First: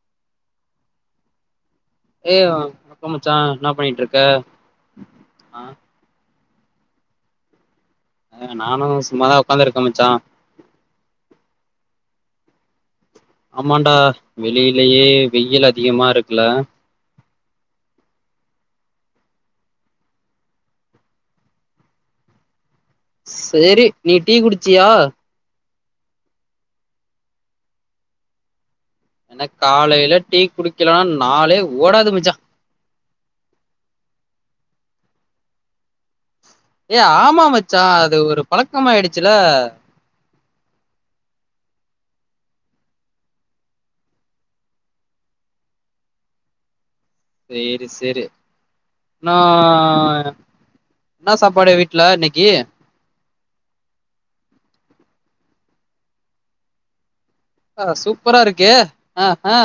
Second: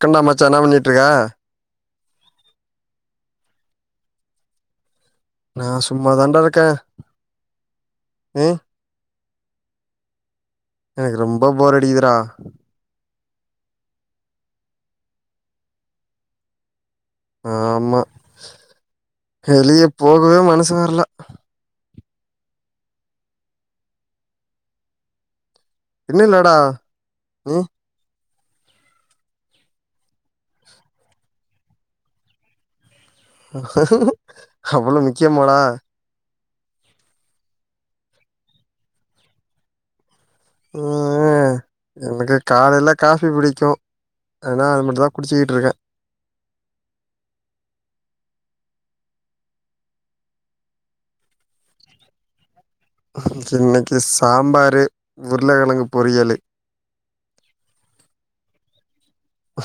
கண்டா மச்சா என்ன பண்ணிட்ருக்க ஏ மச்சான் என்ன பண்ணிட்ருக்க நா சும்ம தாண்டா க்கே அ நானு சும்மா தா ஒக்காந்துருக்கே மச்சா எனக்கு ரொம்ப போர் அடிக்குதுரா ஆமாடா வெளியிலேயே வெயில் அதிகமா இருக்குல ஆமா வெளிய போகவே மனசு வரல செரி நீ டீ குடிச்சியா இன்னு இல்லடா நீ எனக்காலையில டீ குடிக்கலனா நாளே ஓடாது மச்சா அவ்ளோ முக்கியமாடா ஏ ஆமா மச்சா அது ஒரு பலக்கமாயிடுச்சில உ உ எனக்கு காலையில காஃபி பிடிக்கு ஆனா அது மட்டுந்தா குடிச்சுக்கிட்டு இருக்கே சேரி செரி நா ன்ன சாப்பாடு வீட்ல இன்னிக்கு இன்னிக்கு சாம்பாரு உருளக்கிழங்கு பொரியலு ஆ சூப்பரா இருக்கு அ ஆ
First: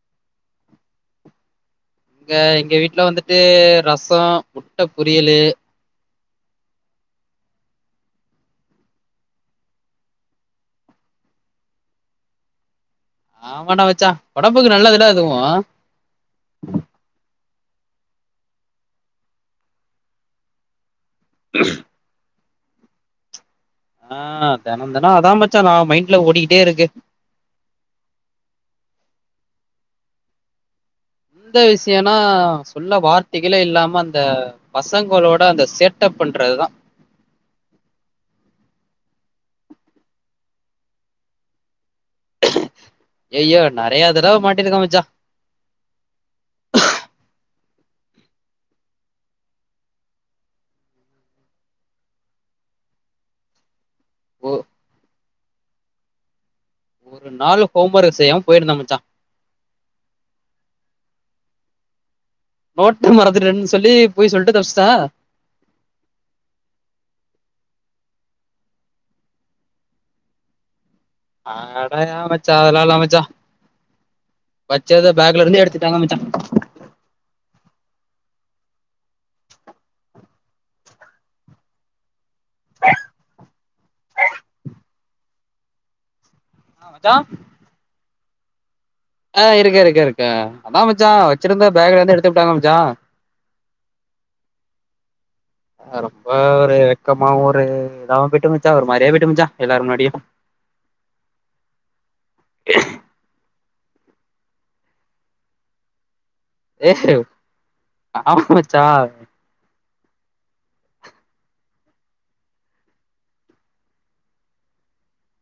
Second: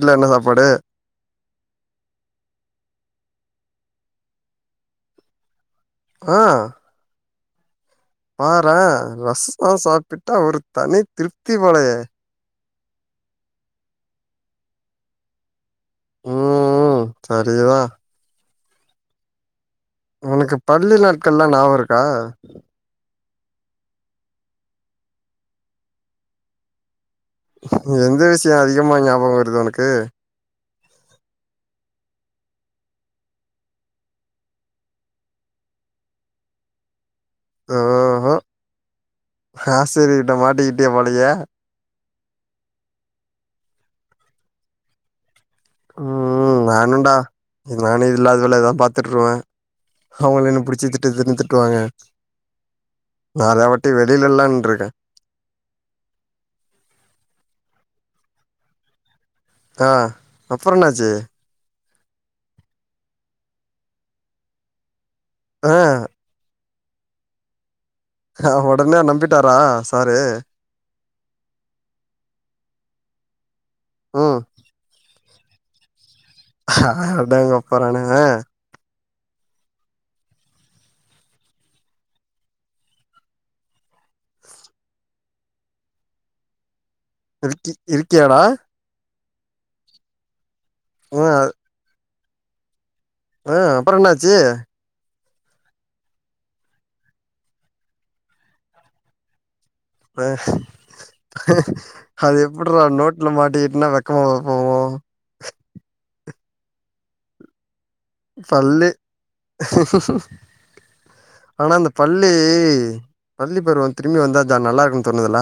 ல்ல என்ன சாப்பாடு இங்க எங்க வீட்ல வந்துட்டு ரசம் முட்ட பொரியலு ஆ பாறே ரசோ சாப்டுட்டா ஒரு தனி திருப்தி போலயே ஆமான்டா மச்சா ஒடம்புக்கு நல்லது இல்ல அதுவு உ செரிதா உனக்கு பள்ளுலா கல்லா நியாபருக்கா ஆ தெனோ தெனோ அதா மச்சா நா மைண்ட்ல ஓடிட்டேருக்கு எந்த விஷயோ அதிகமா ஞாபக வருது உனக்கு எந்த விஷயனா சொல்ல வார்த்தைகலே இல்லாம அந்த பசங்களோட அந்த சேட்டப் பண்றதுதா ஆசிரியர் கிட்ட மாட்டிக்கிட்டிய போலயே ஐயய்யோ நெறைய தடவ மாட்டிருக்க மச்சா ம் நானுன்டா இது நானு இல்லாத வேல தா பாத்துட்டுருவே அவுங்களு என்ன பிடிச்சி திட்டு திட்டுன் திட்டுவாங்க வேறதா வன் ட்டு வெளிலல்லா ஒ நின்ருக்கே ஒரு நாலு ஹோம் ஒர்க் செய்யாம போயிருந்த மச்சா ஆ அப்பற என்னாச்சு நோட்ட மறந்துட்டன் சொல்லி பொய் சொல்ட்டு தப்ச்சுட்ட ஆ ஹா ஒடனே நம்பிட்டாரா சாரு அட ஏ மச்சா அதலால்ல மச்சா ம் வச்சது பேக்லருந்து எடுத்துட்டாங்க மச்சா ஹஹ அடங் கொப்பறான ஆ ஆ மச்சா [unintelligible] இரு கியாடா ஆ இருக்க இருக்க இருக்கா அதா மச்சா ஆ வச்சுருந்த பேகுலந்து எடு த்துப்டாங்க மச்சா ஆ அப்பற என்னாச்சு அ ரொம்ப ஒரு வெக்கமா ஒரு இதாவு போய்ட்டு மச்சா ஒரு மாரியா போய்ட்டு மச்சா எல்லாரு முன்னாடியு அது எப்புட்றா நோட்ல மாட்டிகிட்னா வெ க்கமா போவு ஏஹெ சொல்லு ஆனா இந்த பள்ளி பள்ளி பருவ திரும்பி வந்தாதா நல்லாருக்குன் தோணுதுல்ல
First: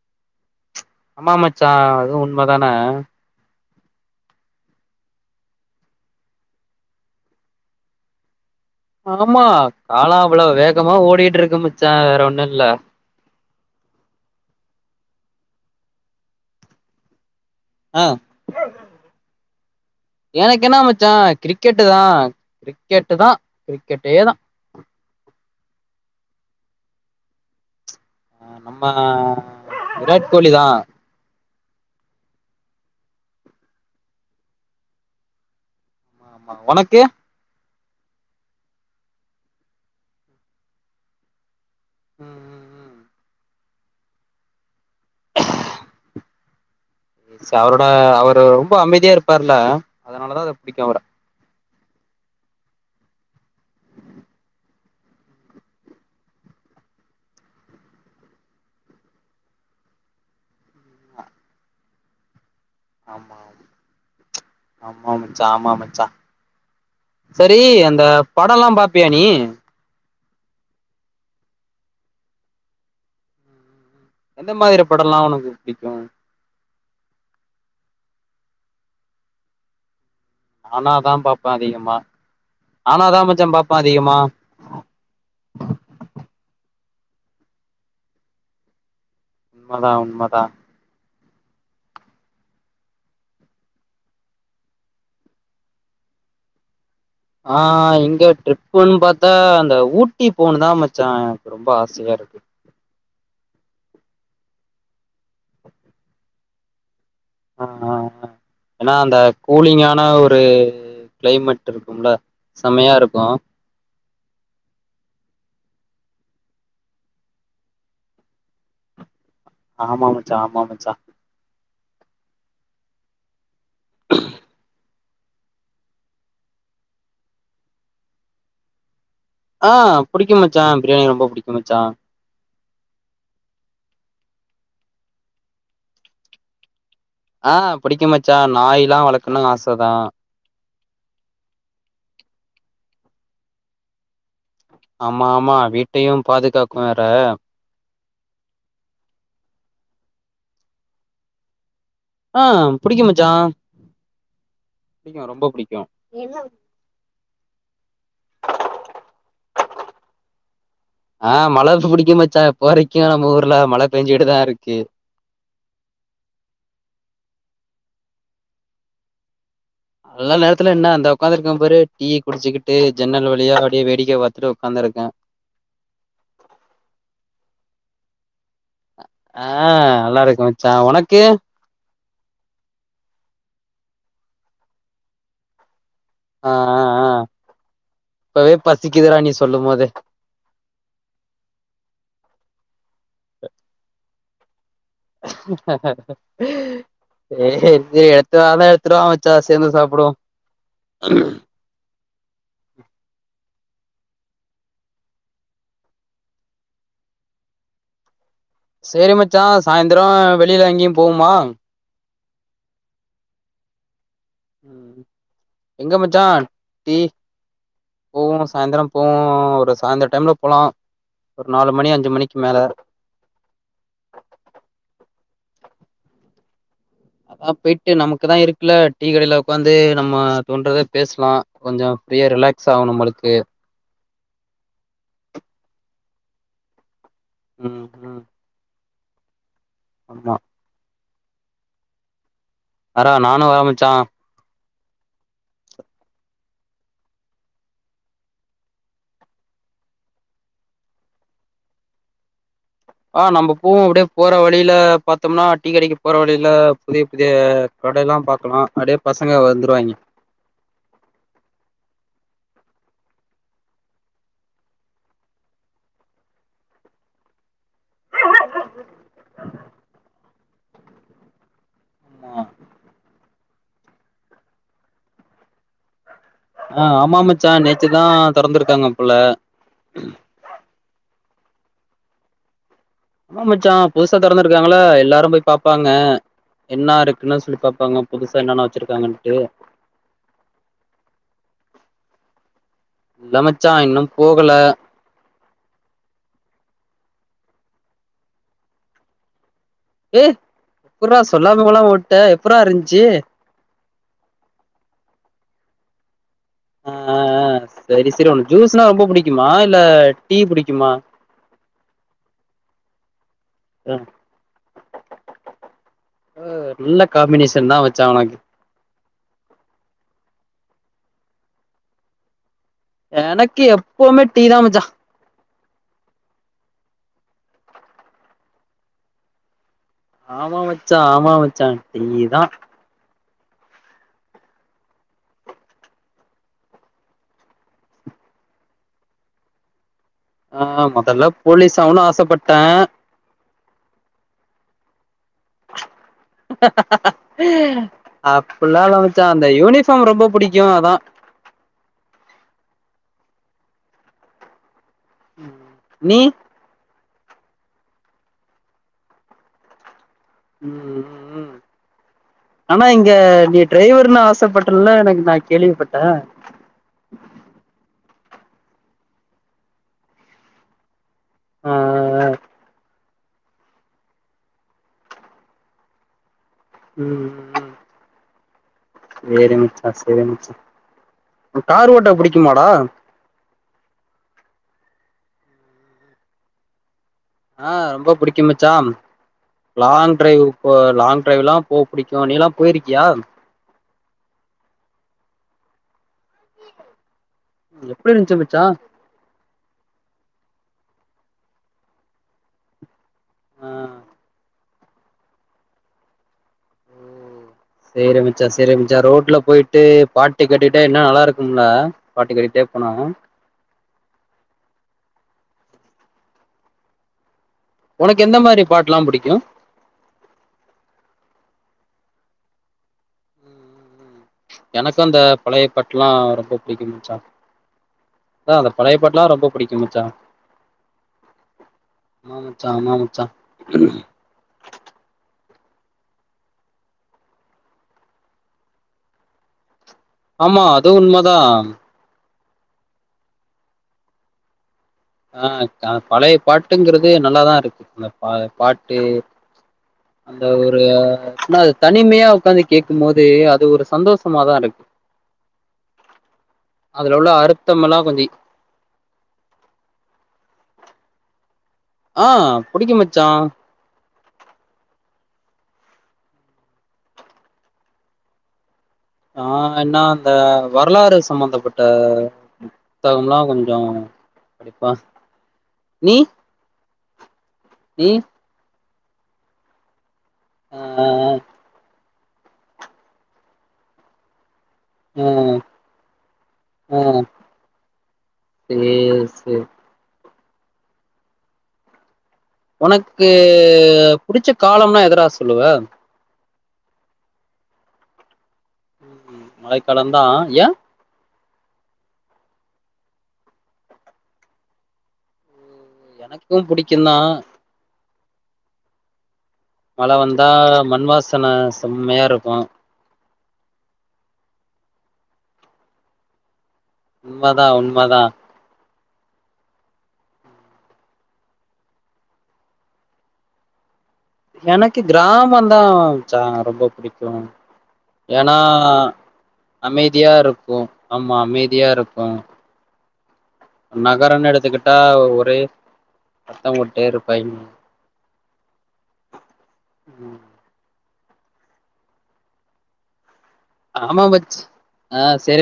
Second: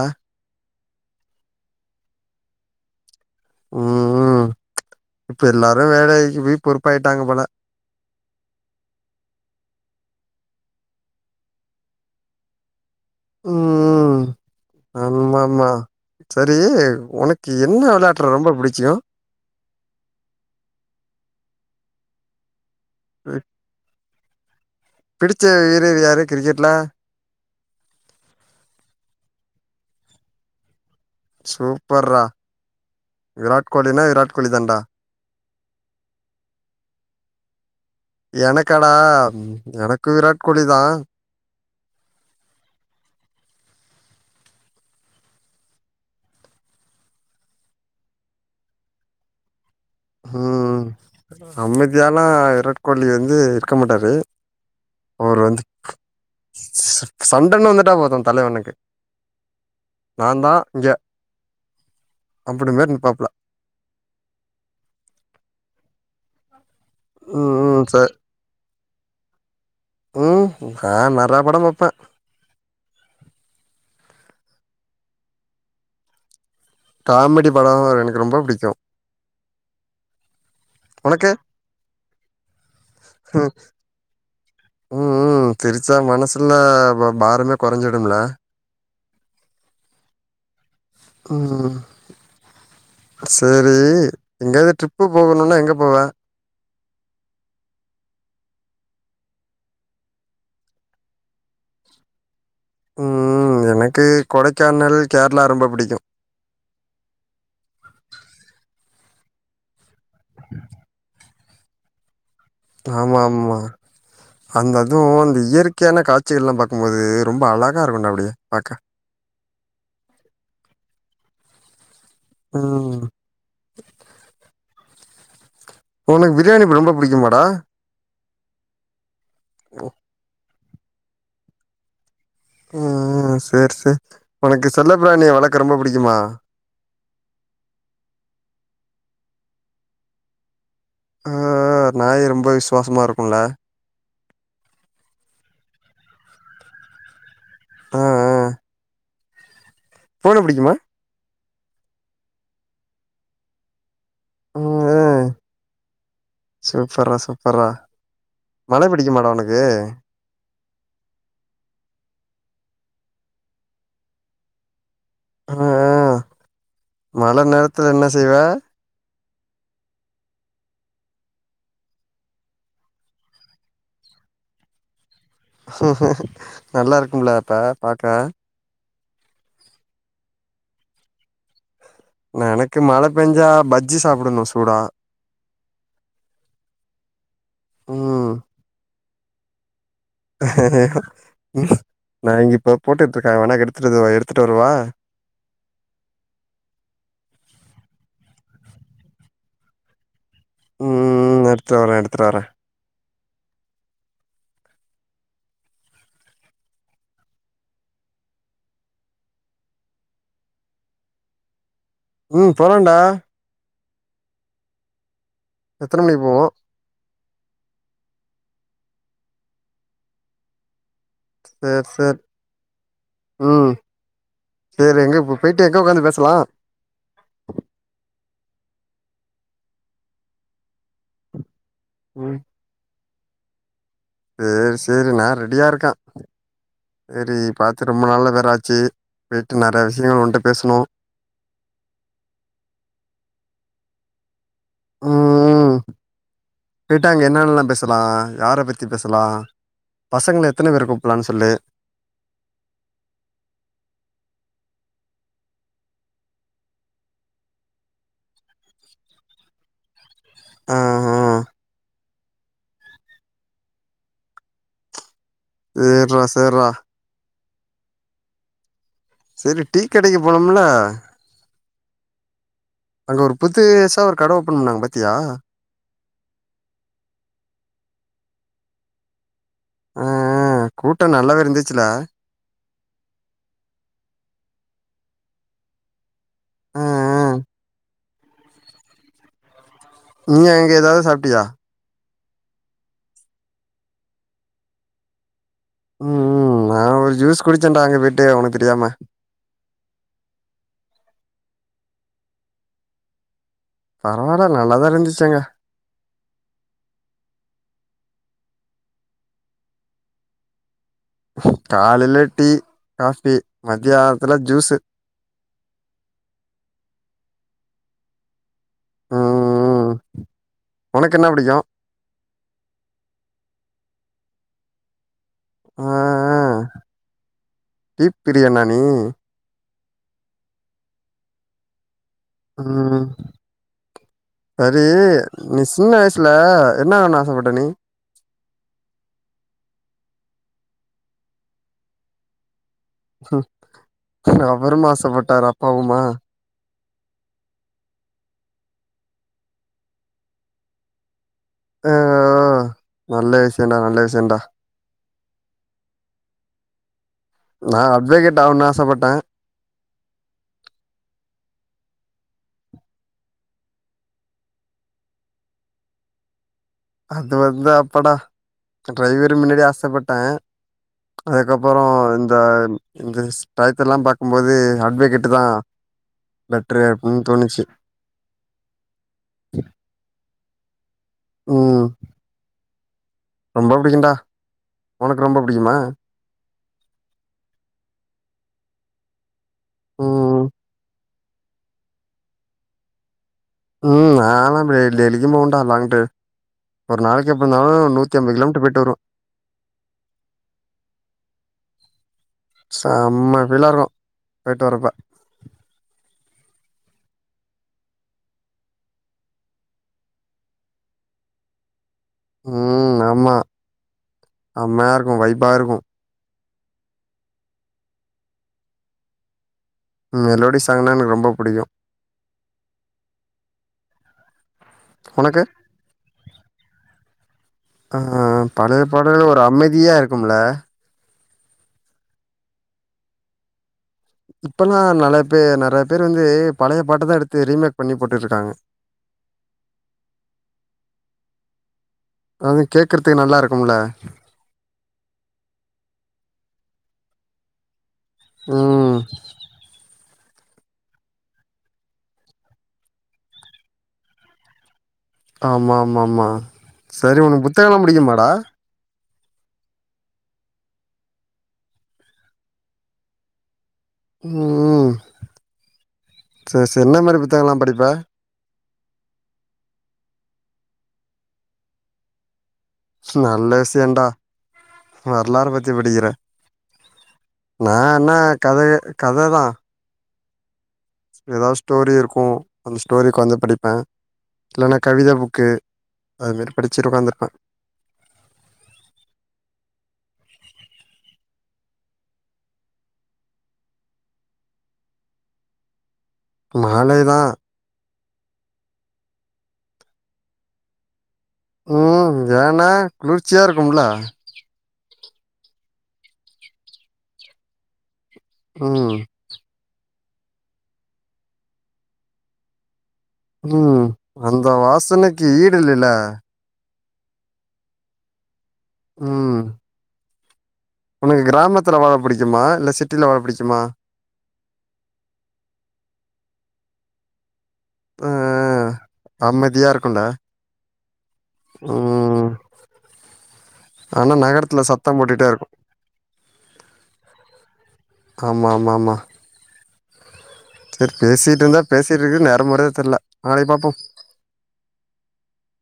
அம்மா மச்சா அதுவு உண்மதானே ம் ம் இப்ப எல்லாரு வேலைக்கு போய் பொறுப்பாயிட்டாங்க போல ஆமா கால அவ்வளொ வேகமா ஓடிட்ருக்கு மச்சா வேற ஒன்னுல்ல ம் ம் ஆமாமா சரி ஒனக் கு என்ன ஆ வெளயாட்றா ரொம்ப புடிக்கு எனக்கென்னா மச்சா கிரிக்கெட்டு தா கிரிக் கெட்டு தா கிரிக்கெட் டே தா பிடிச்ச வீரர் யாரு கிரிக்கெட்ல ஆ நம்ம விராட் கோலி தா சூப்பர்ரா விராட் கோலினா விராட் கோலி தான்டா ஆமா ஒனக்கு எனக்காடா எனக்கு விராட் கோலி தா ம் ம் ம் [inaudible] சவரோட அவரு ரொம்ப அமைதியா இருப்பாருல்ல ம் அமித் இதெல்லா விராட் கோலி வந்து இருக்க மாட்டாரு அவரு வந்து சண்டன்னு வந்துட்டா போதும் தலைவணுக்கு நா தா இங்க அப்டி மேர நிப்பாப்ல ஆமா ஆமா மச்சா ஆமா மச்சா ம் செரி ம் ச அந்த படம் எல்லா பாப்பியா நீ ம் அ நெறைய படம் பாப்பேன் எந்த மாரி படம் எல்லா உனக்கு பிடிக்கும் காமெடி படம் எனக்கு ரொம்ப பிடிக்கும் நானா அதான் பாப்பேன் அதிகமா நானா அதான் மச்சா ம் பாப்பன் அதிகமா இப்போ பாரமே குறைஞ்சிடும்ல உண்மை தா உண்மை தா ம் செரி எங்கயாது ட்ரிப்பு போகணும்னா எங்க போவ ஆ இங்க ட்ரிப்புன்னு பாத்தா அந்த ஊட்டி போணு தா மச்சான் ரொம்ப ஆசையா இருக்கு ம் எனக்கு கொடைக்கானல் கேரளா ரொம்ப பிடிக்கும் ஆ ஆ ஏன்னா அந்த கூலிங்கான ஒரு கிளைமேட் இருக்கும்ல செமையா ஆமா இருக்கு ஆமா அந்த அதுவும் அந்த இயற்கையான காட்சிகள் எல்லா பாக்கும்போது ரொம்ப அழகா இருக்கும்ண்டா அப்டியே பாக்க ஆமா மச்சா ஆமா மச்சா ம் [inaudible] உனக்கு பிரியாணி ரொம்ப பிடிக்கும்மாடா ஆ புடிக்குமே மச்சா பிரியாணி ரொம்ப பிடிக்கும் மச்சா ம் செரி செரி உனக்கு செல்ல பிராணிய வழக்க ரொம்ப பிடிக்குமா ஆ புடிக்கும் மச்சா நாய் எல்லா வளர்க்கணும் ஆசை தா ஆ நாய் ரொம்ப விசுவாசமா இருக்கும்ல ஆமா ஆமா வீட்டையும் பாதுகாக்கும் வேற ஆ ஆ பூனை பிடிக்குமா ஆ புடிக்கும் மச்சா ம் ம் புடிக்கு ரொம்ப புடிக்கு சூப்பர்ரா சூப்பர்ரா மழை பிடிக்குமடா உனக்கு ஆ மழை புடிக்கும் மச்சா இப்போ வரைக்கும் நம்ம ஊர்ல மழை பேஞ்சீட்டு தா இருக்கு அ அ மழை நேரத்துல என்ன செய்வ மழை நேரத்துல என்ன இந்தா உக்காந்துருக்கே பாரு டீ குடிச்சுக்கிட்டு ஜன்னல் வழியா அப்டியே வேடிக்கை பாத்துட்டு உக்காந்து இருக்கேன் நல்லா இருக்கும்ல அப்ப பாக்க ஆ நல்லா இருக்கும் மச்சா உனக்கு எனக்கு மழை பெஞ்சா பஜ்ஜி சாப்பிடணும் சூடா அ அ அ ம் இப்பவே பசிக்குதுடா நீ சொல்லுமோதே நா இங்கப்ப போட்டுட்டு இருக்கே வேணா எடுத்துற்வரவா எடுத்துட்டு வரவா ட்த்தா வா மச்சா சேர்ந்து சாப்புடுவோ ம் ம் எடுத்துட்டுவறே எடுத்துட்டுவறே சேரி மச்சா சாயந்திரு வெளியில எங்கியு போவோமா ம் போலாண்டா ம் எங்க எத்தன மணிக்கு போவோ மச்சான் டீ போவோ சாயந்திரு போவோ ஒரு சாந்தர டைம்ல போலா ஒரு நாலு சேரி மணி அஞ்சு சேரி மணிக்கு மேல ம் சேரி எங்க போ போயிட்டு எங்க உட்காந்து பேசலா அதான் போயிட்டு நமக்குதா இருக்குல்ல டீ கடையில உக்காந்து நம்ம தோன்றத பேசலா கொஞ்சோ ஃபீரியா ம் ரிலாக்ஸா ஆனு நம்ளுக்கு கே சேரி சேரி நா ரெடியா இருக்கே சேரி பாத்து ம் ரொம்ப ம் நாள்ளவேறாச்சி உஹம் நெறைய விஷயங்கள் ஆமா உன்ட பேசனோ ஆற நானு வரமச்சா ம் ம் ம் போய்ட்டா அங்க என்னன்னல்லா பேசலா யார பத்தி பேசலா பசங்க எத்தன பேர கூப்பலானு சொல்லு ஆ நம்ம பூவும் அப்பிடியே போற வழியில பாத்தோம்னா டீக்கடைக்கு போற வழியில புதிய புதிய கடெல்லா பாக்கலா அப்பிடியே பசங்க வந்துருவாங்க ஆ ஆ சேர்ரா சேர்ரா போனும்ள ஆ அங்க ஒரு புத்துசா ஒரு கட ஓப்பன் பண்ணாங்க பாத்தியா ஆ ஆமா மச்சா நேத்து தா தொறந்திருக்காங்க போல ஆ ஆ கூட்டோ நல்லாவே இருந்ச் ச்சுலா ஆமா மச்சா புதுசா திறந்திருக்காங்கள எல்லாரு போய் பபப்பாங்க ஆ ஆ என்ன இருக்குன்னு சொல்லி பாப்பாங்க புதுசா என்னன்னா வச்சிருக்காங்கன்னட்டு நீ எங்க ஏதாது சாப்பிட்டியா இல்ல மச்சா இன்னு போகல ம் ம் நா ஒரு ஜூஸ் குடிச்சேன்டா அங்க போய்ட்டு உனக்கு தெரியாம ஏ எப்புராா சொல்லாமகொகம்ம ஓட்ட எப்புரா இருந்துச்சி பரவாயில்ல நல்லாதா இருந்துச்சி அங்க ம் ஆஆ சரி சரி ஒண்ணு ஜூஸ்னா ரொம்ப புடிக்குமா இல்ல டீ புடிக்குமா காலையில டீ காஃபி அ, மத்தியானத்துல ஜூஸு என்னா வச்சா உனக் ம் உனக்கு என்ன புடிக்கு எனக்கு எப்பமே டீதா மச்சா ஆ ஆ பீப் பிரியாணா நீ ஆமா மச்சா ஆமா மச்சா டீ தா ம் சரி நீ சின்ன வயசுல என்ன ஆகணுன்னு ஆசப்பட்ட நீ ஆ மொதல்ல போலீஸ் ஆவனுனு ஆசப்பட்டே அவரும் ஆசப்பட்டாரா அப்பாவுமா அப்பிட்லா இல்ல மச்சா அந்த யூனிஃபார்ம் ரொம்ப புடிக்கு அதா ஆ ஓ நல்ல விஷயண்டா நல்ல விஷயண்டா நீ நா அட்வகேட் ஆகனுன்னு ஆசப்பட்டே ம் ம் ம் ஆனா இங்க நீ டிரைவர்னு ஆசைப்பட்டன்ல நா நா கேள்விப்பட்டே அது வந்து அப்படா அ டிரைவரு முன்னாடி ஆசப்பட்டே ஆ அதுக்கப்புறோ இந்த இந்த ஸ் டயத்தெல்லா பாக்கும்போது அட்வகேட்டுதா பெட்ரு அப்டினு ம் தோணுச்சு ம் சேரி மச்சா சேரி மச்சா உனக்கு ம் காரு ஓட்ட புடிக்குமாடா? ரொம்ப புடிக்குண்டா உனக்கு ரொம்ப புடிக்குமா? ஆ ரொம்ப புடிக்கு மச்சா லாங் ட்ரைவ் ம் போ லாங் ட்ரைவ்லா போக புடிக்கு நீ எல்லா போயிருக்கியா? ம் நால்லா இப்டி டெயிலிக்கும் போவண்டா லாங் ட்ரைவ் ஒரு நாளைக் கி எப்பிட்னாலு எப்டி நூத்தி அம்பது இருந்துச்சு மச்சா கிலோமீட்டர் போய்ட்டு வருவே செம்ம ஆ ஃபீலா இருக்கு போய்ட்டு வர்றப்ப ம் சேரி மச்சா சேரி மச்சா ரோட்ல போயிட்டு பாட்டு கேட்டுட்டே இன்னா நல்லா இருக்கும்ல பாட்டு கேட்டுட்டே போனா ம் ஆமா செமையா இருக்கு வை பா இருக்கு உனக்கு எந்த மாரி பாட்லா புடிக்கு மெலோடி சாங்னா எனக்கு ரொம்ப புடிக்கு [inaudible] எனக்கு அந்த உனக்கு பழைய பாட்லா ரொம்ப புடிக்கு மச்சா ஆ அதா அந்த பழைய பாட்டுலா பாடல்கள் ஒரு ரொம்ப புடிக்கு அமைதியா மச்சா இருக்கும்ல ஆமா மச்சா ஆமா மச்சா இப்பல்லா நெலய பே நெறைய பேர் வந்து பழைய பாட்டதா எடுத்து ரீமேக் பண்ணி போட்டுட்ருக்காங்க ஆமா அது உண்மதா அது கேக்குறதுக்கு நல்லா இருக்கும்ல ஆ கா பழைய பாட்டுங்கிறது நல்லாதா இருக்கு அந்த ஆ பாட்டு ம் அந்த ஒரு ஆன தனிமையா உட்காந்து கேட்கு போது அது ஒரு சந்தோஷமாதா இருக்கு ஆமா ஆமா ஆமா அதுல சரி உள்ள உனக்கு புத்தகல்லா அர்த்தமெல்லா கொஞ்ச புடிக்குமாடா ஆ புடிக்கு மச்சா ம் செர் செர் என்ன மாரி புத்தக்கலா படிப்ப நா என்ன இந்த வரலாறு சம்பந்தப்பட்ட புத்தகம்லா நல்ல கொஞ்சோ விஷயடா படிப்பா வரலாற பத்தி படிக்கிறே நீ நா நீ என்னா கத கததா ஆ ஏதாவது ஸ்டோரி இருக்கு உ அந்த ஸ்டோரிக்காந்து படிப்பே இல்லன்னா கவித ஆ புக்கு அது மாரி படிச்சுட்டு ஆ உக்காந்துருப்பே சேரி சேரி உனக்கு புடிச்ச காலம்னா எதரா சொல்லுவ மாலைய்தா மழைக்காலம்தா ஏ உம்மு ஏன்னா குளிர்ச்சியா இருக்கும்ல எனக்கு புடிக்கு தா ம் மழ வந்தா மண்வாசன செம்மையா இருக்கு ம் அந்த வாசனைக்கு ஈடு இல்லில உண்மதா உண்மதா ம் உனக்கு கிராமத்துல வாழ பிடிக்குமா இல்ல சிட்டில வாழ பிடிக்குமா எனக்கு கிராம தா மச்சா ரொம்ப பிடிக்கு ஆ ஏன்னா அமைதியா இருக்கும்டா அமைதியா இருக்கு ஆமா அமைதியா இருக்கு ம் ஆனா நகரனு நகரத்துல எடுத்துக்கிட்டா சத்தம் போட்டுட்டே இருக்கு ஒரே சத்தம் விட்டே இருப்பாங்க ஆமா ஆமா ஆமா ம் சரி பேசிட்டு இருந்தா பேசிட்டு இருக்குற நேரோ போறதே தெர்ல நாளைக்கு பாப்போ ஆமா மச்சு ஆ செரி